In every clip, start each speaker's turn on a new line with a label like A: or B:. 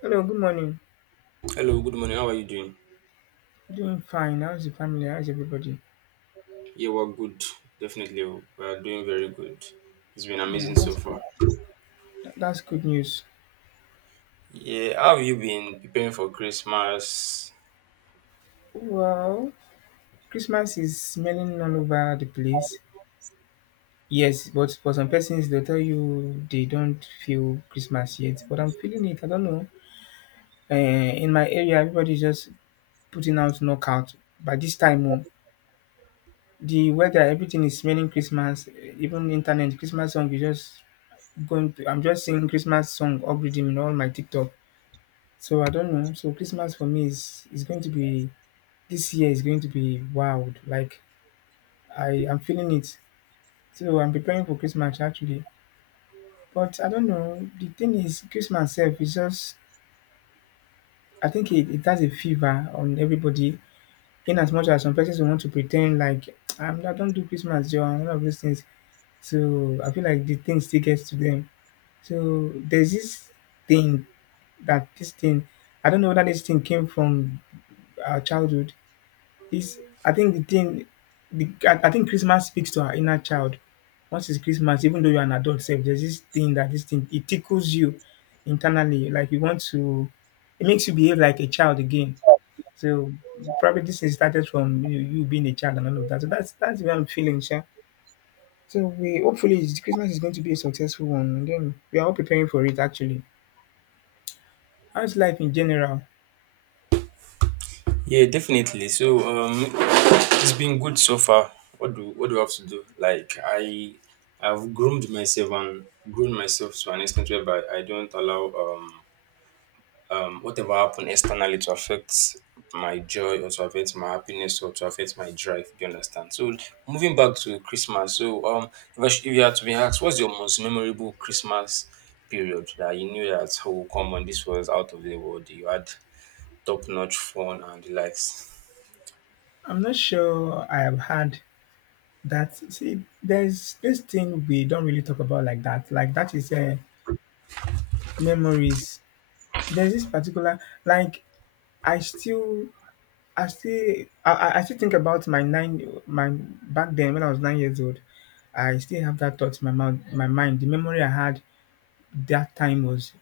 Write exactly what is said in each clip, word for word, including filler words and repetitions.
A: Hello, good morning.
B: Hello, good morning. How are you doing?
A: Doing fine. How's the family? How's everybody?
B: Yeah, we're good. Definitely, we're doing very good. It's been
A: Yeah,
B: amazing so
A: that's
B: far.
A: good. That- That's good news.
B: Yeah, how have you been preparing for Christmas?
A: Well, Christmas is smelling all over the place. Yes, but for some persons, they'll tell you they don't feel Christmas yet. But I'm feeling it. I don't know. Uh, in my area, everybody's just putting out knockout. By this time, oh, the weather, everything is smelling Christmas. eh, Even internet, Christmas song is just going to. I'm just seeing Christmas song algorithm in all my TikTok. So I don't know. So Christmas for me is is going to be this year is going to be wild. Like I am feeling it. So I'm preparing for Christmas actually. But I don't know. The thing is Christmas itself is just I think it, it has a fever on everybody. In as much as some persons will want to pretend like I'm I don't do Christmas Joe and all of those things. So I feel like the thing still gets to them. So there's this thing that this thing I don't know whether this thing came from our childhood. It's I think the thing the I I think Christmas speaks to our inner child. Once it's Christmas, even though you're an adult sef, there's this thing that this thing it tickles you internally, like you want to it makes you behave like a child again. So probably this thing started from you, you being a child and all of that. So that's that's what I'm feeling, sha. So we hopefully it's- Christmas is going to be a successful one. And then we are all preparing for it actually. How's life in general?
B: Yeah, definitely. So, um, it's been good so far. What do what do I have to do? Like, I I've groomed myself and grown myself to an extent whereby I don't allow um um, whatever happened externally to affect my joy or to affect my happiness or to affect my drive. Do you understand? So moving back to Christmas. So um, if, I sh- if you had to be asked, what's your most memorable Christmas period that you knew that, oh, come on, this was out of the world. You had top notch fun and the likes.
A: I'm not sure I have had that. See, there's this thing we don't really talk about like that. Like that is uh, memories. There's this particular like I still I still I, I I still think about my nine my back then when I was nine years old. I still have that thought in my mouth my mind. The memory I had that time was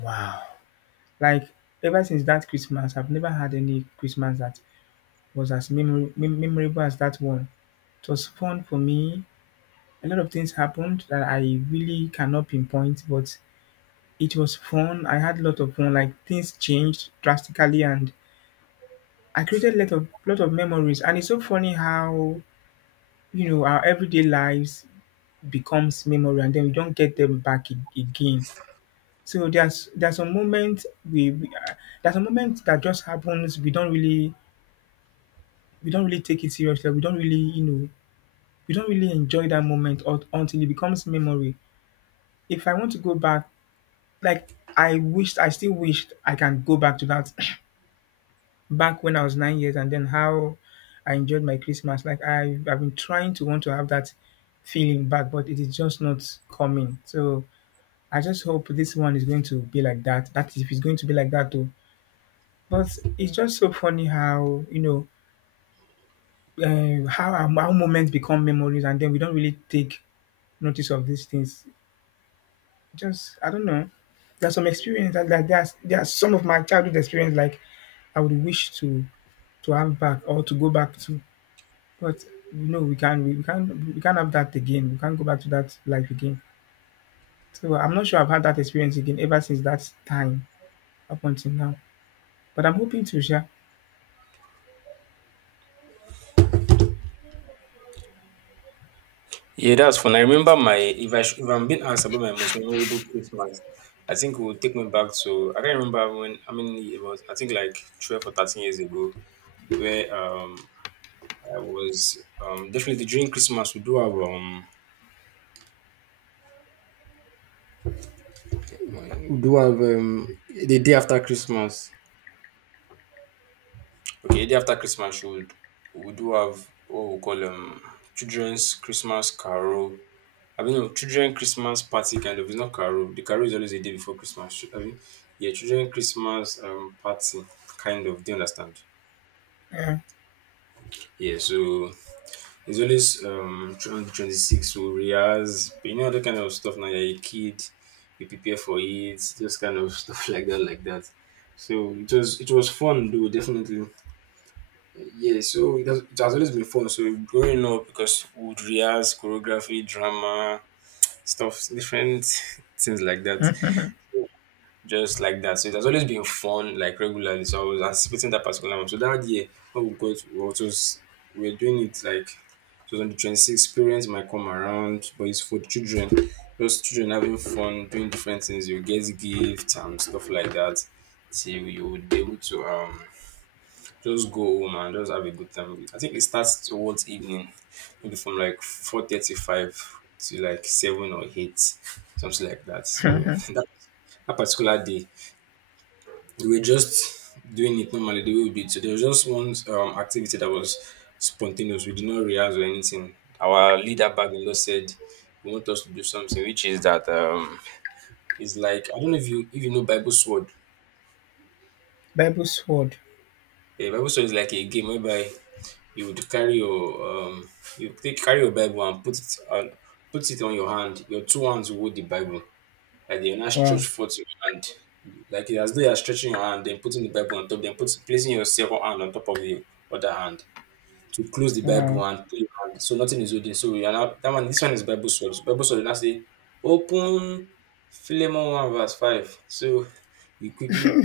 A: wow. Like ever since that Christmas, I've never had any Christmas that was as memory, mem- memorable as that one. It was fun for me. A lot of things happened that I really cannot pinpoint, but it was fun. I had a lot of fun. Like things changed drastically, and I created a lot of lot of memories. And it's so funny how you know our everyday lives becomes memory, and then we don't get them back a- again. So there's there's a moment we, we uh, there's a moment that just happens. We don't really we don't really take it seriously. We don't really you know we don't really enjoy that moment or, until it becomes memory. If I want to go back. Like I wished I still wished I can go back to that back when I was nine years and then how I enjoyed my Christmas. Like I I've been trying to want to have that feeling back, but it is just not coming. So I just hope this one is going to be like that. That if it's going to be like that though. But it's just so funny how you know uh, how our, our moments become memories, and then we don't really take notice of these things. Just I don't know. There's some experience that like there's there's some of my childhood experience like I would wish to to have back or to go back to. But you know we can we can't we can't have that again. We can't go back to that life again. So I'm not sure I've had that experience again ever since that time up until now. But I'm hoping to share.
B: Yeah, that's fun. I remember my if I sh- If I'm being asked about my most memorable Christmas, I think it would take me back to I can't remember when. I mean, it was I think like twelve or thirteen years ago where um I was um, definitely during Christmas. We do have um, we do have um, the day after Christmas. Okay, the day after Christmas, we would- we do have what we call um children's Christmas carol. I mean, no, children Christmas party kind of. It's not carol. The carol is always a day before Christmas. I mean, yeah, children Christmas um party kind of. Do you understand?
A: Yeah.
B: Yeah, so he's always um trying to be twenty six, so rehearse, you know, that kind of stuff. Now you're a kid, you prepare for it, just kind of stuff like that, like that. So it was it was fun though, definitely. Yeah, so it has, it has always been fun. So growing up, because we would rehearse choreography, drama, stuff, different things like that, just like that. So it has always been fun, like regularly. So I was anticipating that particular one. So that year, when we got, what was we were doing it like it was on the twenty sixth. Parents might come around, but it's for children. Just children having fun, doing different things. You get gifts and stuff like that. Till you would be able to um just go home and just have a good time. I think it starts towards evening, maybe from like four thirty-five to like seven or eight, something like that. So that that particular day we were just doing it normally the way we do it. So there was just one um, activity that was spontaneous. We did not rehearse or anything. Our leader back in law said he want us to do something, which is that um, it's like I don't know if you if you know Bible sword.
A: Bible sword.
B: A Bible sword is like a game whereby you would carry your um you take carry your Bible and put it on put it on your hand. Your two hands will hold the Bible. Like then you now stretch
A: Wow.
B: forth your hand, like it's as though you are stretching your hand, then putting the Bible on top, then put, placing your second hand on top of the other hand to close the Bible
A: Wow.
B: and put your hand. So nothing is holding. So you are now that one. This one is Bible sword. Bible sword. Now say, open Philemon one verse five. So you quickly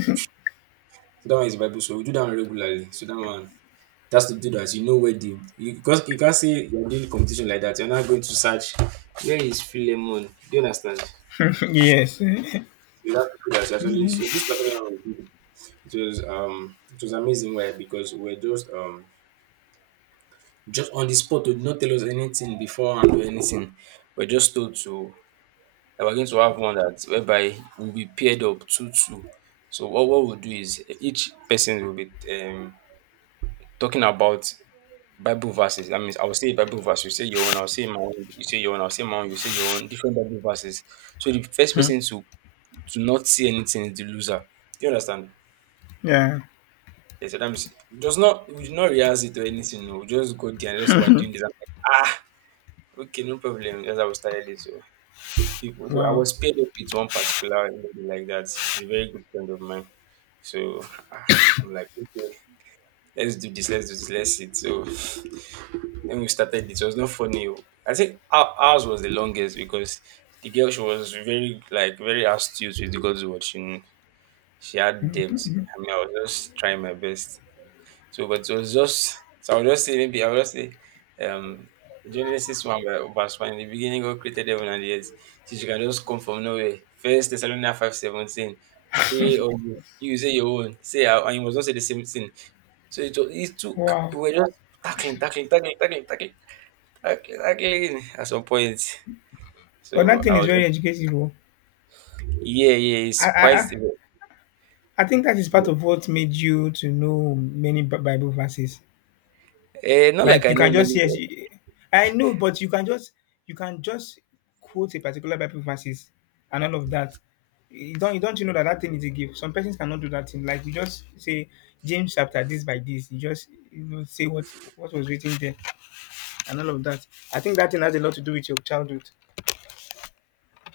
B: so that one is Bible sword. We do that one regularly. So that one. That's to do that. You know, where the you because you can't say you're doing competition like that. You're not going to search where is Philemon. Do you understand?
A: Yes.
B: So that's people that's actually so this particular one we did, it was um it was amazing. Why? Because we we're just um just on the spot. They did not tell us anything before and do anything. We're just told to that we're going to have one that whereby we'll be paired up two two. So what, what we'll do is each person will be um talking about Bible verses. That means I will say a Bible verse, you say your own, I'll say my own, you say your own, I'll say my own, you say your own, different Bible verses. So the first person to to not say anything is the loser. Do you understand?
A: Yeah.
B: Then sometimes does not we did not rehearse it or anything, oh. We just go there and just were doing this. I'm like, ah, okay, no problem. That's how we started it. So people so I
A: Wow.
B: was paired up with one particular lady like that. She's a very good friend of mine. So ah, I'm like, okay, let's do this, let's do this, let's sit. So then we started it. It was not funny, oh. I think our, ours was the longest because the girl she was very like very astute with God's word. She, she had depth. I mean, I was just trying my best. So, but it was just so I would just say maybe I would just say um Genesis one ver- verse one, in the beginning God created heaven and the earth. Since you can just come from nowhere. First Thessalonians five seventeen. Pray always. You say your own. Say our- and you must not say the same thing. So it was it took
A: Wow.
B: we were just tackling, tackling, tackling, tackling, tackling, tackling, tackling at some point.
A: But
B: So
A: that thing
B: I
A: is
B: was.
A: very educative. Oh.
B: Yeah, yeah, it's
A: I, I
B: quite.
A: I I think that is part
B: Yeah.
A: of what made you to know many Bi- Bible verses.
B: Eh, not like
A: Like
B: I
A: you
B: know
A: can
B: many.
A: just yes, you- I know, but you can just you can just quote a particular Bible verses and all of that. You don't you don't you know that that thing is a gift. Some persons cannot do that thing. Like you just say James chapter this by this. You just you know say what what was written there and all of that. I think that thing has a lot to do with your childhood.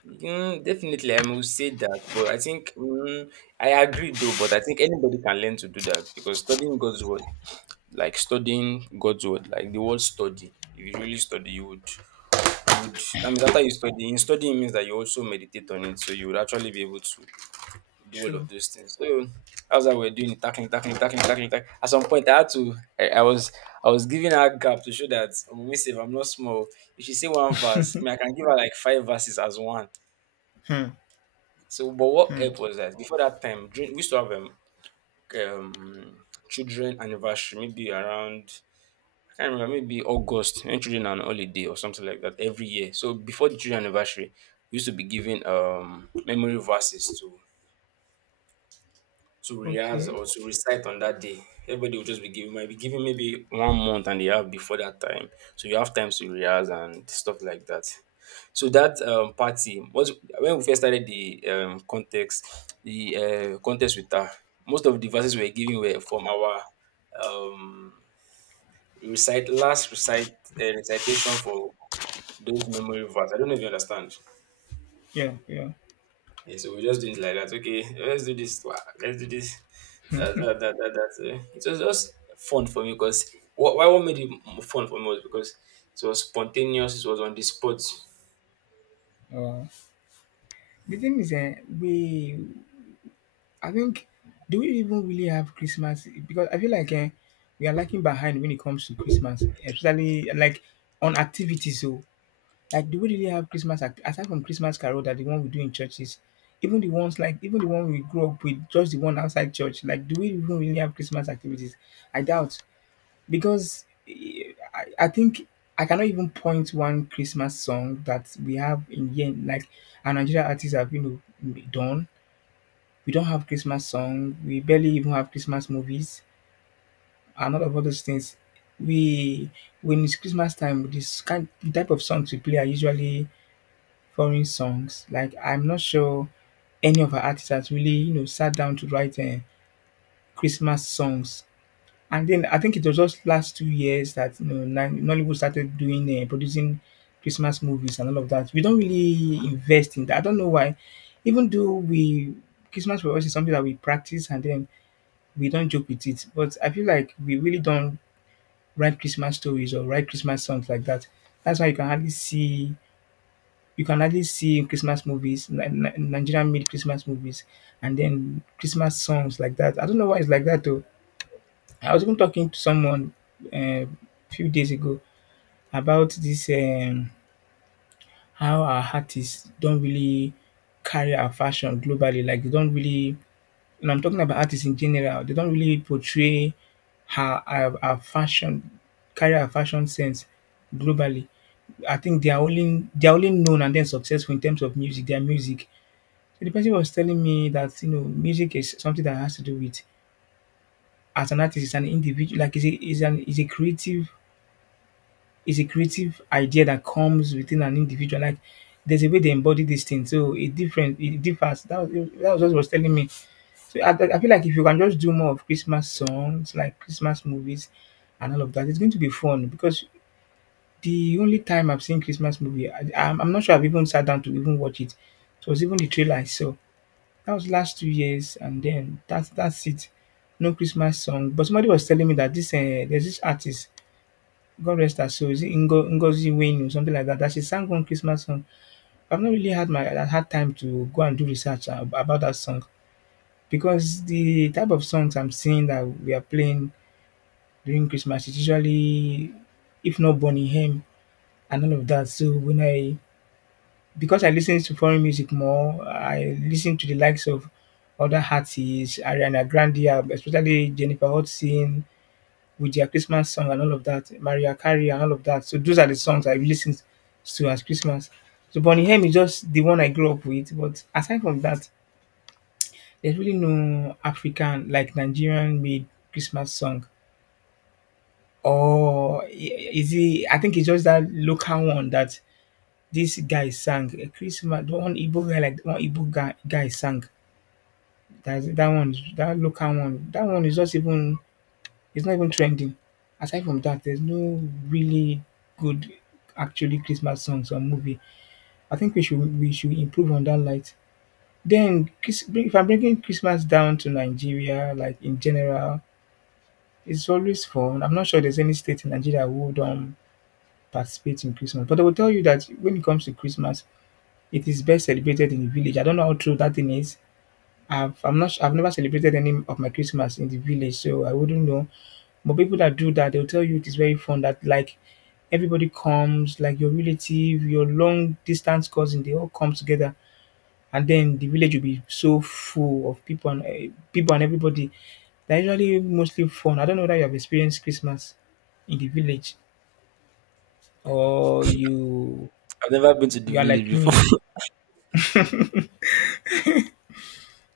B: Mm, definitely, I will say that, but I think mm, I agree though. But I think anybody can learn to do that because studying God's word, like studying God's word, like the word study. If you really study, you would, you would. I mean, after you study, in studying means that you also meditate on it, so you would actually be able to do all of
A: True.
B: those things. So that's how we're doing it, tackling, tackling, tackling, tackling, tackling. At some point, I had to. I, I was, I was giving her gap to show that, oh, miss, if I'm not small, if she say one verse, I mean, I can give her like five verses as one.
A: Hmm.
B: So, but what
A: Hmm.
B: help was that before that time, during, we used to have um, um children anniversary, maybe around I can't remember, maybe August, when children are on holiday or something like that every year. So before the children anniversary, we used to be giving um memory verses to to rehearse
A: Okay.
B: or to recite on that day. Everybody will just be giving might be giving maybe one month and they have before that time. So you have time to rehearse and stuff like that. So that um, party was when we first started the um, context, the uh, contest with her. Most of the verses we were giving were from our um, recite last recite uh, recitation for those memory verse. I don't know if you understand.
A: Yeah. Yeah.
B: Yeah, so we just doing it like that. Okay, let's do this. Wow, let's do this. That, that, that, that, that. eh. It was just fun for me because what, why what made it m- fun for me was because it was spontaneous. It was on the spot.
A: Uh, the thing is, uh, we I think do we even really have Christmas? Because I feel like eh, we are lagging behind when it comes to Christmas, especially like on activities. So, like, do we really have Christmas act- aside from Christmas carol that the one we do in churches? Even the ones like even the one we grew up with, just the one outside church. Like, do we even really have Christmas activities? I doubt because eh, I, I think I cannot even point one Christmas song that we have in here, like our Nigerian artists have you know done we don't have Christmas song. We barely even have Christmas movies, and all of all those things. We when it's Christmas time, this kind the type of songs we play are usually foreign songs. Like I'm not sure any of our artists has really you know sat down to write uh, Christmas songs. And then I think it was just last two years that you know Nan- Nollywood started doing uh, producing Christmas movies and all of that. We don't really invest in that. I don't know why. Even though we Christmas for us is something that we practice, and then we don't joke with it. But I feel like we really don't write Christmas stories or write Christmas songs like that. That's why you can hardly see you can hardly see Christmas movies, Ni- Ni- Nigerian made Christmas movies, and then Christmas songs like that. I don't know why it's like that though. I was even talking to someone a few days ago about this um, how our artists don't really carry our fashion globally. Like they don't really. And I'm talking about artists in general. They don't really portray her her, her fashion, carry her fashion sense globally. I think they are only they are only known and then successful in terms of music, their music. So the person was telling me that you know music is something that has to do with as an artist, is an individual like is a is an is a creative is a creative idea that comes within an individual. Like there's a way they embody this thing, so it different it differs. That was that was what he was telling me. So I, I feel like if you can just do more of Christmas songs, like Christmas movies and all of that, it's going to be fun because the only time I've seen Christmas movie, I, I'm, I'm not sure I've even sat down to even watch it. It was even the trailer I saw. That was last two years, and then that's that's it. No Christmas song. But somebody was telling me that this uh, there's this artist, God rest her soul, is it Ingo, Ngozi Wayne or something like that, that she sang one Christmas song. I've not really had my I had time to go and do research ab- about that song because the type of songs I'm seeing that we are playing during Christmas is usually, if not Bonnie M and all of that. So when I because I listen to foreign music more, I listen to the likes of other artists, Ariana Grande, um, especially Jennifer Hudson with their Christmas song and all of that, Mariah Carey and all of that. So those are the songs I listen to as Christmas. So Bonnie M is just the one I grew up with. But aside from that, there's really no African, like Nigerian made Christmas song. Or i- is it, I think it's just that local one that this guy sang. A Christmas, the one Igbo guy, like one Igbo guy, guy sang. That's, that one, is- that local one, that one is just even, it's not even trending. Aside from that, there's no really good, actually Christmas songs or movie. I think we should we should improve on that light. Then, Chris- if I'm bringing Christmas down to Nigeria, like in general, it's always fun. I'm not sure there's any state in Nigeria who don't participate in Christmas, but I will tell you that when it comes to Christmas, it is best celebrated in the village. I don't know how true that thing is. I've I'm not su- I've never celebrated any of my Christmas in the village, so I wouldn't know. But people that do that, they'll tell you it is very fun. That like everybody comes, like your relative, your long distance cousin, they all come together and then the village will be so full of people and uh, people and everybody. They're usually mostly fun. I don't know that you have experienced Christmas in the village or you
B: I've never been to the
A: you are
B: village
A: like me.
B: before.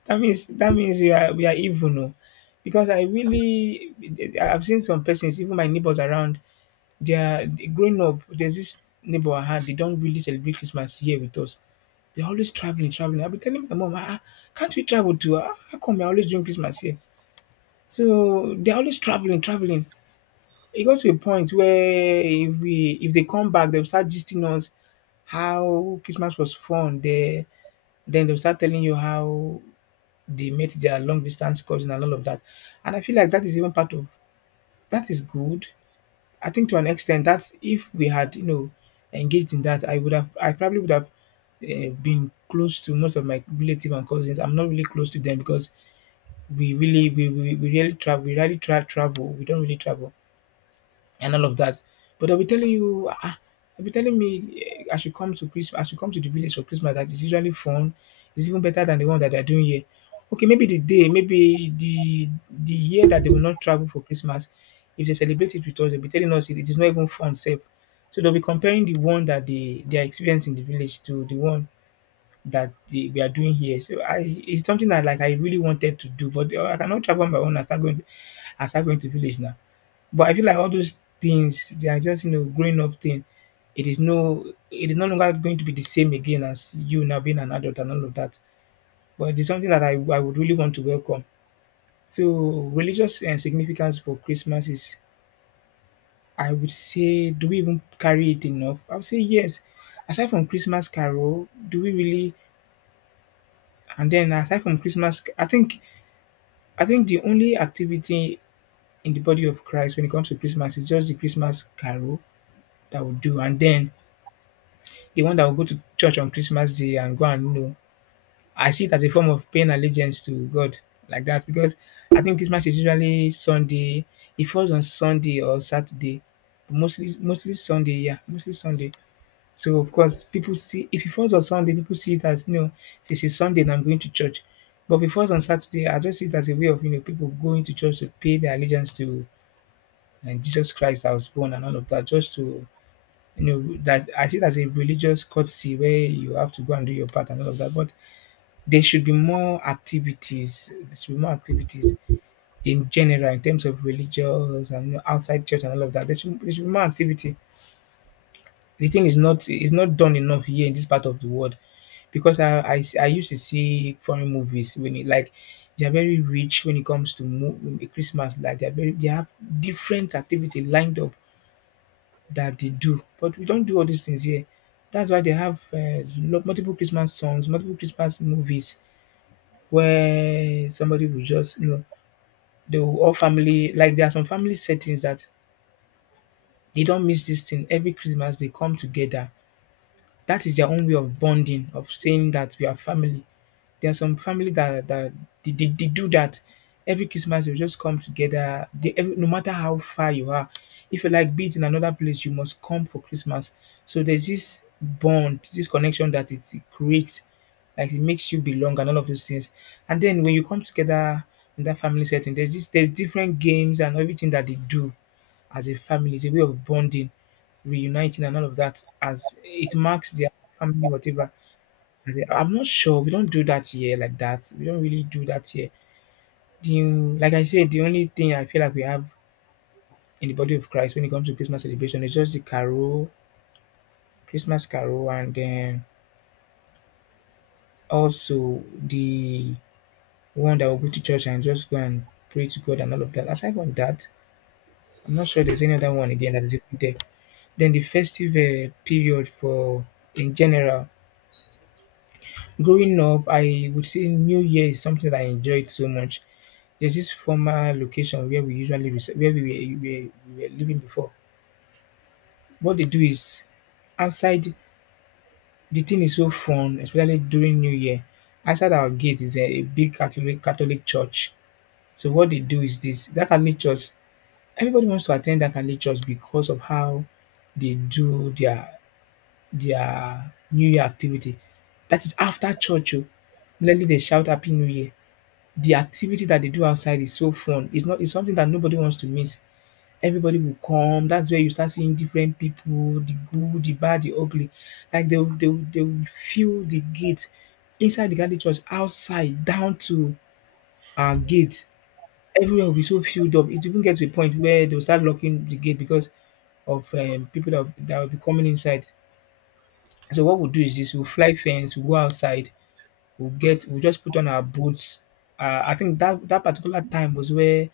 A: That means that means we are we are even oh. Because I really, I've seen some persons, even my neighbors around, they are growing up, there's this neighbor I had, they don't really celebrate Christmas here with us, they're always traveling, traveling. I'll be telling my mom, ah, ah, can't we travel to? Ah, how come you're always doing Christmas here? So they're always traveling, traveling. It got to a point where if we if they come back, they'll start gisting us how Christmas was fun there. Then they'll start telling you how they met their long distance cousin and all of that. And I feel like that is even part of, that is good. I think to an extent that if we had, you know, engaged in that, I would have I probably would have uh, been close to most of my relatives and cousins. I'm not really close to them because we really we, we, we really travel we rarely tra- travel. We don't really travel and all of that. But they'll be telling you, ah, they'll be telling me eh, I should come to Christmas, I should come to the village for Christmas. That is usually fun. It's even better than the one that they're doing here. Okay, maybe the day, maybe the the year that they will not travel for Christmas, if they celebrate it with us, they'll be telling us it, it is not even fun, safe. So they'll be comparing the one that they they are experiencing in the village to the one that they, we are doing here. So I, it's something that like I really wanted to do, but eh, I cannot travel on my own and start going and start going to village now, but I feel like all those things, they are just, you know, growing up thing. It is no it is no longer going to be the same again as you now being an adult and all of that. But it is something that I, I would really want to welcome. So religious and significance for Christmas is, I would say, do we even carry it enough? I would say yes. Aside from Christmas carol, do we really, and then aside from Christmas I think I think the only activity in the body of Christ when it comes to Christmas is just the Christmas carol that we do, and then the one that will go to church on Christmas Day and go and, you know, I see it as a form of paying allegiance to God like that, because I think Christmas is usually Sunday. It falls on Sunday or Saturday, mostly mostly Sunday. Yeah, mostly Sunday. So of course, people see, if it falls on Sunday, people see it as, you know, this is Sunday and I'm going to church. But if it falls on Saturday, I just see it as a way of, you know, people going to church to pay their allegiance to, and Jesus Christ that was born and all of that, just to, you know, that I see it as a religious courtesy where you have to go and do your part and all of that. But there should be more activities. There should be more activities in general in terms of religious and, you know, outside church and all of that. There should, there should be more activity. The thing is not is not done enough here in this part of the world, because I I, s- I used to see foreign movies when it like they are very rich when it comes to mo- Christmas. Like they are very they have different activity lined up that they do. But we don't do all these things here. That's why they have uh, lo- multiple Christmas songs, multiple Christmas movies where somebody will just, you know, they will all family, like there are some family settings that they don't miss this thing. Every Christmas they come together. That is their own way of bonding, of saying that we are family. There are some family that that they they they do that. Every Christmas they'll just come together. They, every, no matter how far you are, if you like be it in another place, you must come for Christmas. So there's this bond, this connection that it creates, like it makes you belong and all of those things. And then when you come together in that family setting, there's this there's different games and everything that they do as a family. It's a way of bonding, reuniting and all of that as it marks their family whatever. I say, I'm not sure. We don't do that here like that. We don't really do that here. The, like I said, the only thing I feel like we have in the body of Christ when it comes to Christmas celebration is just the carol, Christmas carol, and then also the one that will go to church and just go and pray to God and all of that. Aside from that, I'm not sure there's any other one again that is even there. Then the festive uh, period for in general. Growing up, I would say New Year is something that I enjoyed so much. There's this former location where we usually resi where we were we were we were living before. What they do is outside, the thing is so fun especially during New Year. Outside our gate is a a big Catholic Catholic church. So what they do is this, that Catholic church, everybody wants to attend that Catholic church because of how they do their their New Year activity. That is after church oh. Normally they shout happy new year. The activity that they do outside is so fun. It's not it's something that nobody wants to miss. Everybody will come. That's where you start seeing different people, the good, the bad, the ugly. Like they will, they will, they will fill the gate inside the Catholic Church, outside, down to our gate. Everywhere will be so filled up. It even get to a point where they'll start locking the gate because of um, people that, that will be coming inside. So what we'll do is this: we'll fly fence, we'll go outside, we'll get, we'll just put on our boots. Uh, I think that that particular time was where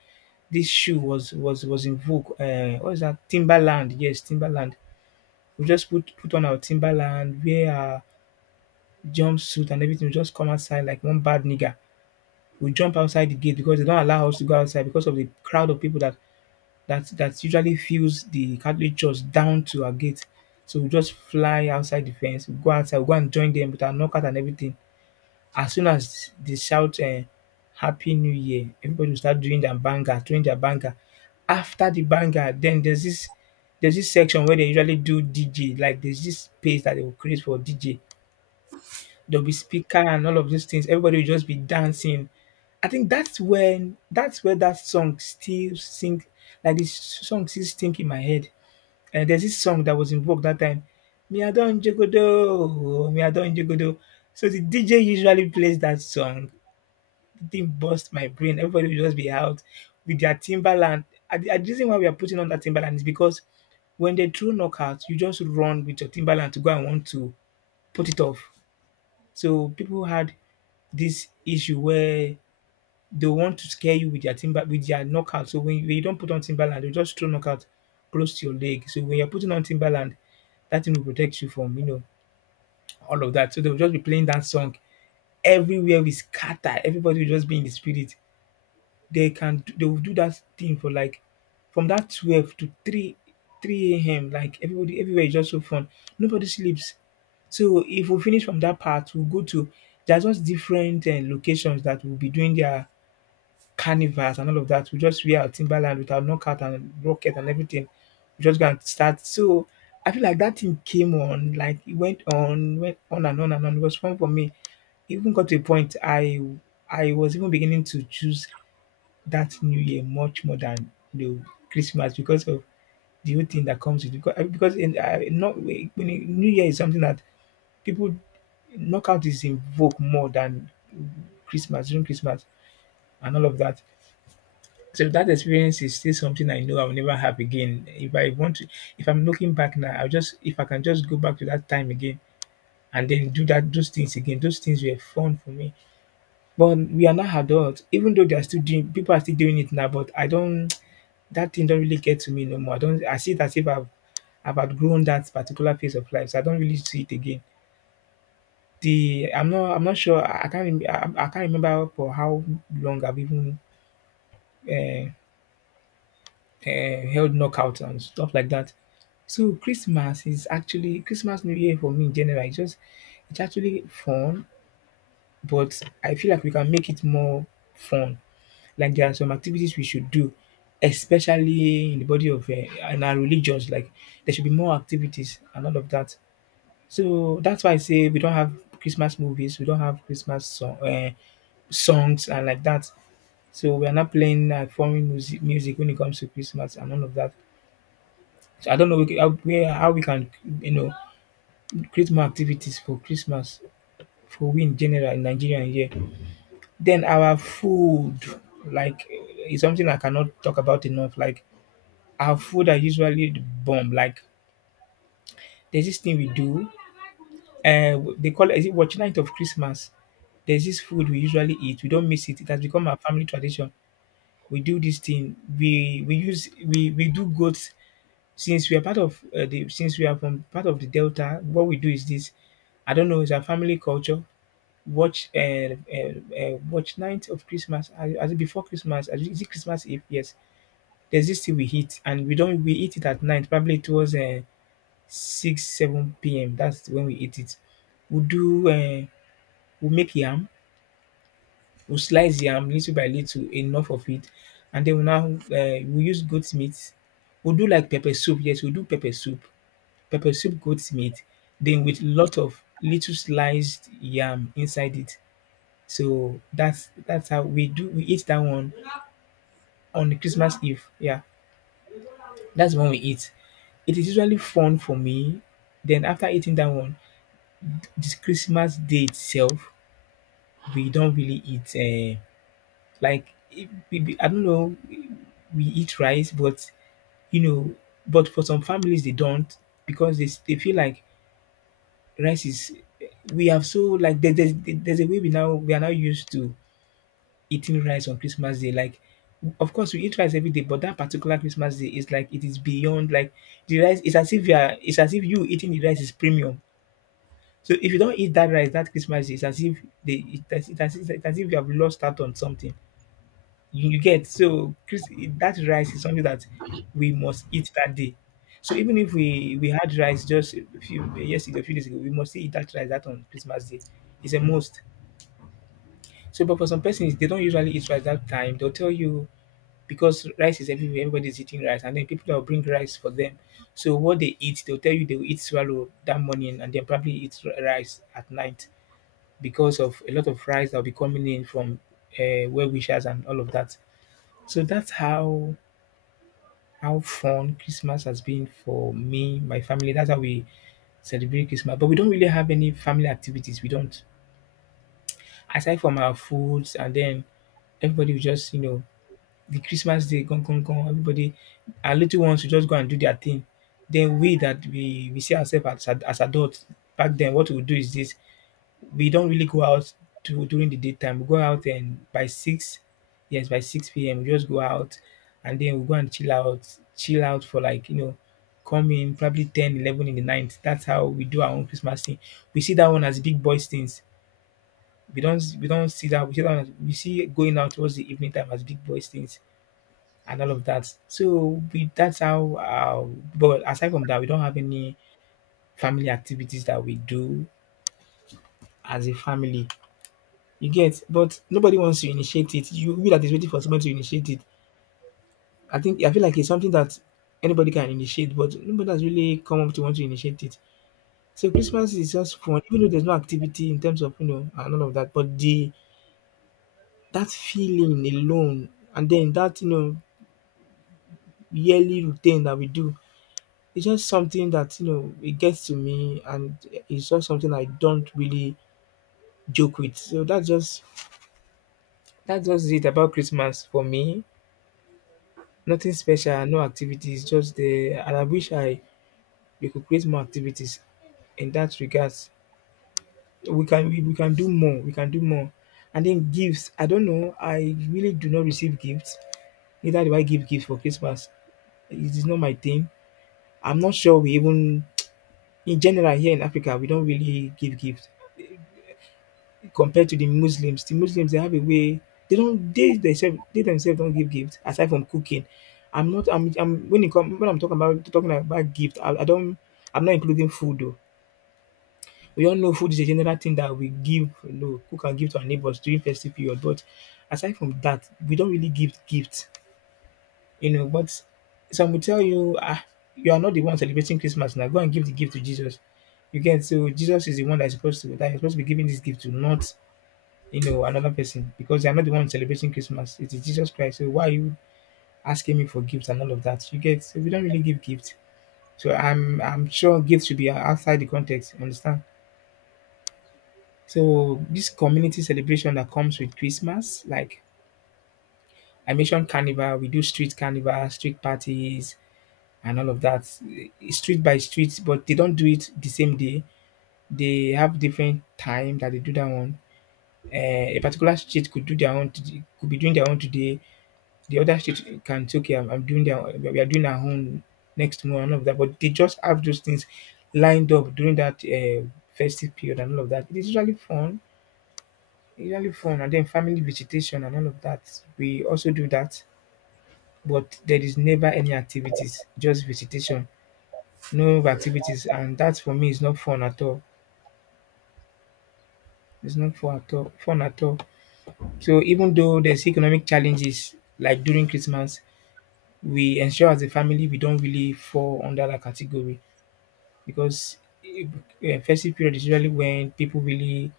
A: this shoe was was was in vogue. Uh, what is that? Timberland, yes, Timberland, we just put put on our timberland, wear our jumpsuit and everything, we just come outside like one bad nigger. We jump outside the gate because they don't allow us to go outside because of the crowd of people that that that usually fills the Catholic church down to our gate. So we just fly outside the fence, we go outside, we go and join them with our knockout and everything. As soon as they shout um happy new year, everybody will start doing their banger, doing their banger. After the banger, then there's this there's this section where they usually do D J. Like there's this space that they will create for D J. There'll be speaker and all of those things. Everybody will just be dancing. I think that's when that's where that song still sing, like this song still sink in my head. And there's this song that was in vogue that time. Me I don jogodo, me I don jogodo. So the D J usually plays that song, thing burst my brain. Everybody will just be out with their Timberland. And the and the reason why we are putting on that Timberland is because when they throw knockout, you just run with your Timberland to go and want to put it off. So people had this issue where they want to scare you with their timber with their knockout. So when you, when you don't put on Timberland, they just throw knockout close to your leg. So when you're putting on Timberland, that thing will protect you from, you know, all of that. So they'll just be playing that song everywhere. We scatter. Everybody will just be in the spirit. they can they will do that thing for like from that twelve to 3 three a m. Like everybody everywhere is just so fun. Nobody sleeps. So if we finish from that part, we'll go to, there's just different uh, locations that will be doing their carnivals and all of that. We just wear our Timberland with our knockout and rocket and everything. We just gonna start. So I feel like that thing came on, like it went on, went on and on and on. It was fun for me. Even got to a point I I was even beginning to choose that New Year much more than the Christmas, because of the whole thing that comes with. Because because in, uh, not when, in- New Year is something that people, knockout is invoked more than Christmas, during Christmas and all of that. So that experience is still something I know I will never have again. If I want to, if I'm looking back now, I'll just, if I can just go back to that time again and then do that those things again. Those things were fun for me. But we are not adults, even though they are still doing, people are still doing it now, but I don't, that thing don't really get to me no more. I don't. I see it as if I've I've outgrown that particular phase of life, so I don't really see it again. The I'm not I'm not sure. I I can't rem- I, I can't remember for how long I've even, uh, uh, held knockouts and stuff like that. So Christmas is actually Christmas, New Year for me in general. It's just it's actually fun, but I feel like we can make it more fun. Like there are some activities we should do, especially in the body of, eh, in our religions, like there should be more activities and all of that. So that's why I say we don't have Christmas movies, we don't have Christmas song, eh, songs and like that. So we are not playing like foreign music music when it comes to Christmas and all of that. So I don't know, we ca- how where how we can you know create more activities for Christmas for we in general in Nigeria here. Then our food, like eh, is something I cannot talk about enough. Like our food are usually the bomb. Like there's this thing we do, uh, they call it, is it watch night of Christmas? There's this food we usually eat. We don't miss it. It has become our family tradition. We do this thing. We we use we we do goats, since we are part of uh, the since we are from part of the delta. What we do is this. I don't know. It's our family culture. Watch uh, uh, uh, watch night of Christmas. As, as before Christmas, as, is it Christmas Eve? Yes. There's this thing we eat, and we don't we eat it at night, probably towards uh, six, seven p m. That's when we eat it. We'll do, uh, we'll make yam, we'll slice yam little by little, enough of it. And then we now, uh, we use goat meat. We'll do like pepper soup. Yes, we'll do pepper soup. Pepper soup, goat meat. Then with lot of little sliced yam inside it. So that's that's how we do we eat that one on Christmas Eve. Yeah. That's when we eat. It is usually fun for me. Then after eating that one, this Christmas day itself, we don't really eat, uh, like, if maybe, I don't know, we eat rice, but, you know, but for some families, they don't, because they, s- they feel like rice is, we have so, like, there, there's, there's a way we now, we are now used to eating rice on Christmas Day. Like, of course, we eat rice every day, but that particular Christmas Day is like, it is beyond, like, the rice, it's as if you are, it's as if you eating the rice is premium. So if you don't eat that rice that Christmas day, it's as if they, it's, as- it's, as- it's as if you have lost out on something. You, you get so Chris, that rice is something that we must eat that day. So even if we we had rice just a few yesterday, a few days ago, we must still eat that rice that on Christmas day. It's a must. So, but for some persons, they don't usually eat rice that time. They'll tell you because rice is everywhere, everybody's eating rice, and then people that will bring rice for them. So what they eat, they'll tell you they will eat swallow that morning, and then probably eat r- rice at night because of a lot of rice that'll be coming in from uh, well wishers and all of that. So that's how how fun Christmas has been for me, my family. That's how we celebrate Christmas. But we don't really have any family activities. We don't. Aside from our foods and then everybody will just, you know, the Christmas day, gone, gone, gone. Everybody, our little ones will just go and do their thing. Then we that we, we see ourselves as, ad- as adults. Back then, what we'll do is this, we don't really go out to during the daytime. We go out and by six, yes, by six p m, we just go out, and then we go and chill out, chill out for like, you know, come in probably ten, eleven in the night. That's how we do our own Christmas thing. We see that one as big boys things. We don't we don't see that we see that one as, we see going out towards the evening time as big boys things and all of that. So we that's how uh, but aside from that we don't have any family activities that we do as a family. You get? But nobody wants to initiate it. You you that is waiting for someone to initiate it. I think I feel like it's something that anybody can initiate, but nobody has really come up to want to initiate it. So Christmas is just fun, even though there's no activity in terms of, you know, and all of that. But the that feeling alone, and then that you know yearly routine that we do, it's just something that you know it gets to me, and it's just something I don't really joke with. So that's just that's just it about Christmas for me. Nothing special, no activities, just the and I wish I we could create more activities in that regards. We can we we can do more, we can do more. And then gifts, I don't know, I really do not receive gifts. Neither do I give gifts for Christmas. It is not my thing. I'm not sure we even in general here in Africa we don't really give gifts. Compared to the Muslims. The Muslims they have a way they don't they themselves they themselves don't give gifts aside from cooking. I'm not I'm, I'm when it come when I'm talking about talking about gift, I, I don't I'm not including food though. We all know food is a general thing that we give, you know, cook and give to our neighbors during festive period. But aside from that, we don't really give gifts, you know. But some will tell you, ah, you are not the one celebrating Christmas now. Go and give the gift to Jesus. You get so Jesus is the one that's supposed to, that you're supposed to be giving this gift to, not, you know, another person because they are not the one celebrating Christmas. It is Jesus Christ. So why are you asking me for gifts and all of that? You get so we don't really give gifts. So I'm I'm sure gifts should be outside the context. You understand? So this community celebration that comes with Christmas, like I mentioned carnival, we do street carnival, street parties and all of that. eh, Street by street, but they don't do it the same day. They have different time that they do that one. Uh, a particular street could do their own, today- could be doing their own today. The other state can say, "Okay, I'm, I'm doing their, we are doing our own next month and all of that." But they just have those things lined up during that, uh, festive period and all of that. It is usually fun, usually fun, and then family visitation and all of that. We also do that, but there is never any activities, just visitation, no activities, and that for me is not fun at all. It's not fun at all. Fun at all. So even though there's economic challenges like during Christmas, we ensure as a family we don't really fall under that category. Because e- e- festive period is usually when people really,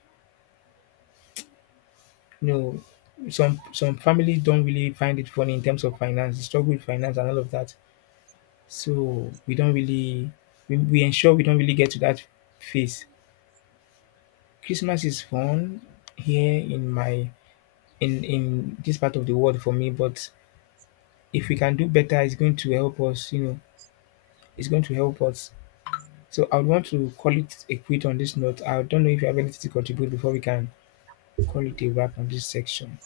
A: you know, some some families don't really find it funny in terms of finance, they struggle with finance and all of that. So we don't really we, we ensure we don't really get to that phase. Christmas is fun here in my in in this part of the world for me, but if we can do better, it's going to help us. You know, it's going to help us. So I would want to call it a quit on this note. I don't know if you have anything to contribute before we can call it a wrap on this section.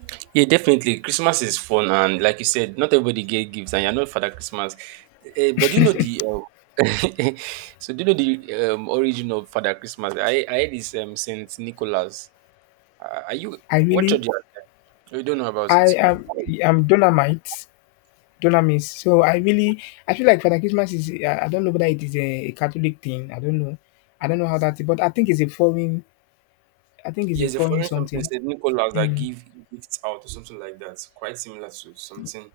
B: Yeah, definitely. Christmas is fun, and like you said, not everybody get gifts, and you're not Father Christmas. Eh, but do you know the? Uh, so do you know the um, origin of Father Christmas? I I heard this um, Saint Nicholas. Uh, are you
A: I
B: what
A: really,
B: church you are at? You don't know about it.
A: I am, I'm Dolomite, Dolomis. So I really, I feel like Father Christmas is, I, I don't know whether it is a, a Catholic thing. I don't know. I don't know how that, but I think it's a foreign, I think it's a
B: Yes, the
A: foreign
B: foreign something
A: something.
B: said Nicholas that
A: Mm.
B: give gifts out or something like that. Quite similar to something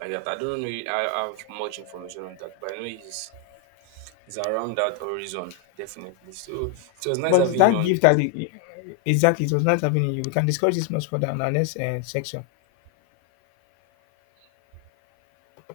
B: like that. I don't know. I have much information on that, but I know he's, he's around that horizon definitely. So it was nice
A: But
B: having you
A: that
B: on.
A: gift that, it, exactly, it was not happening in you. We can discuss this much further in our next uh, section.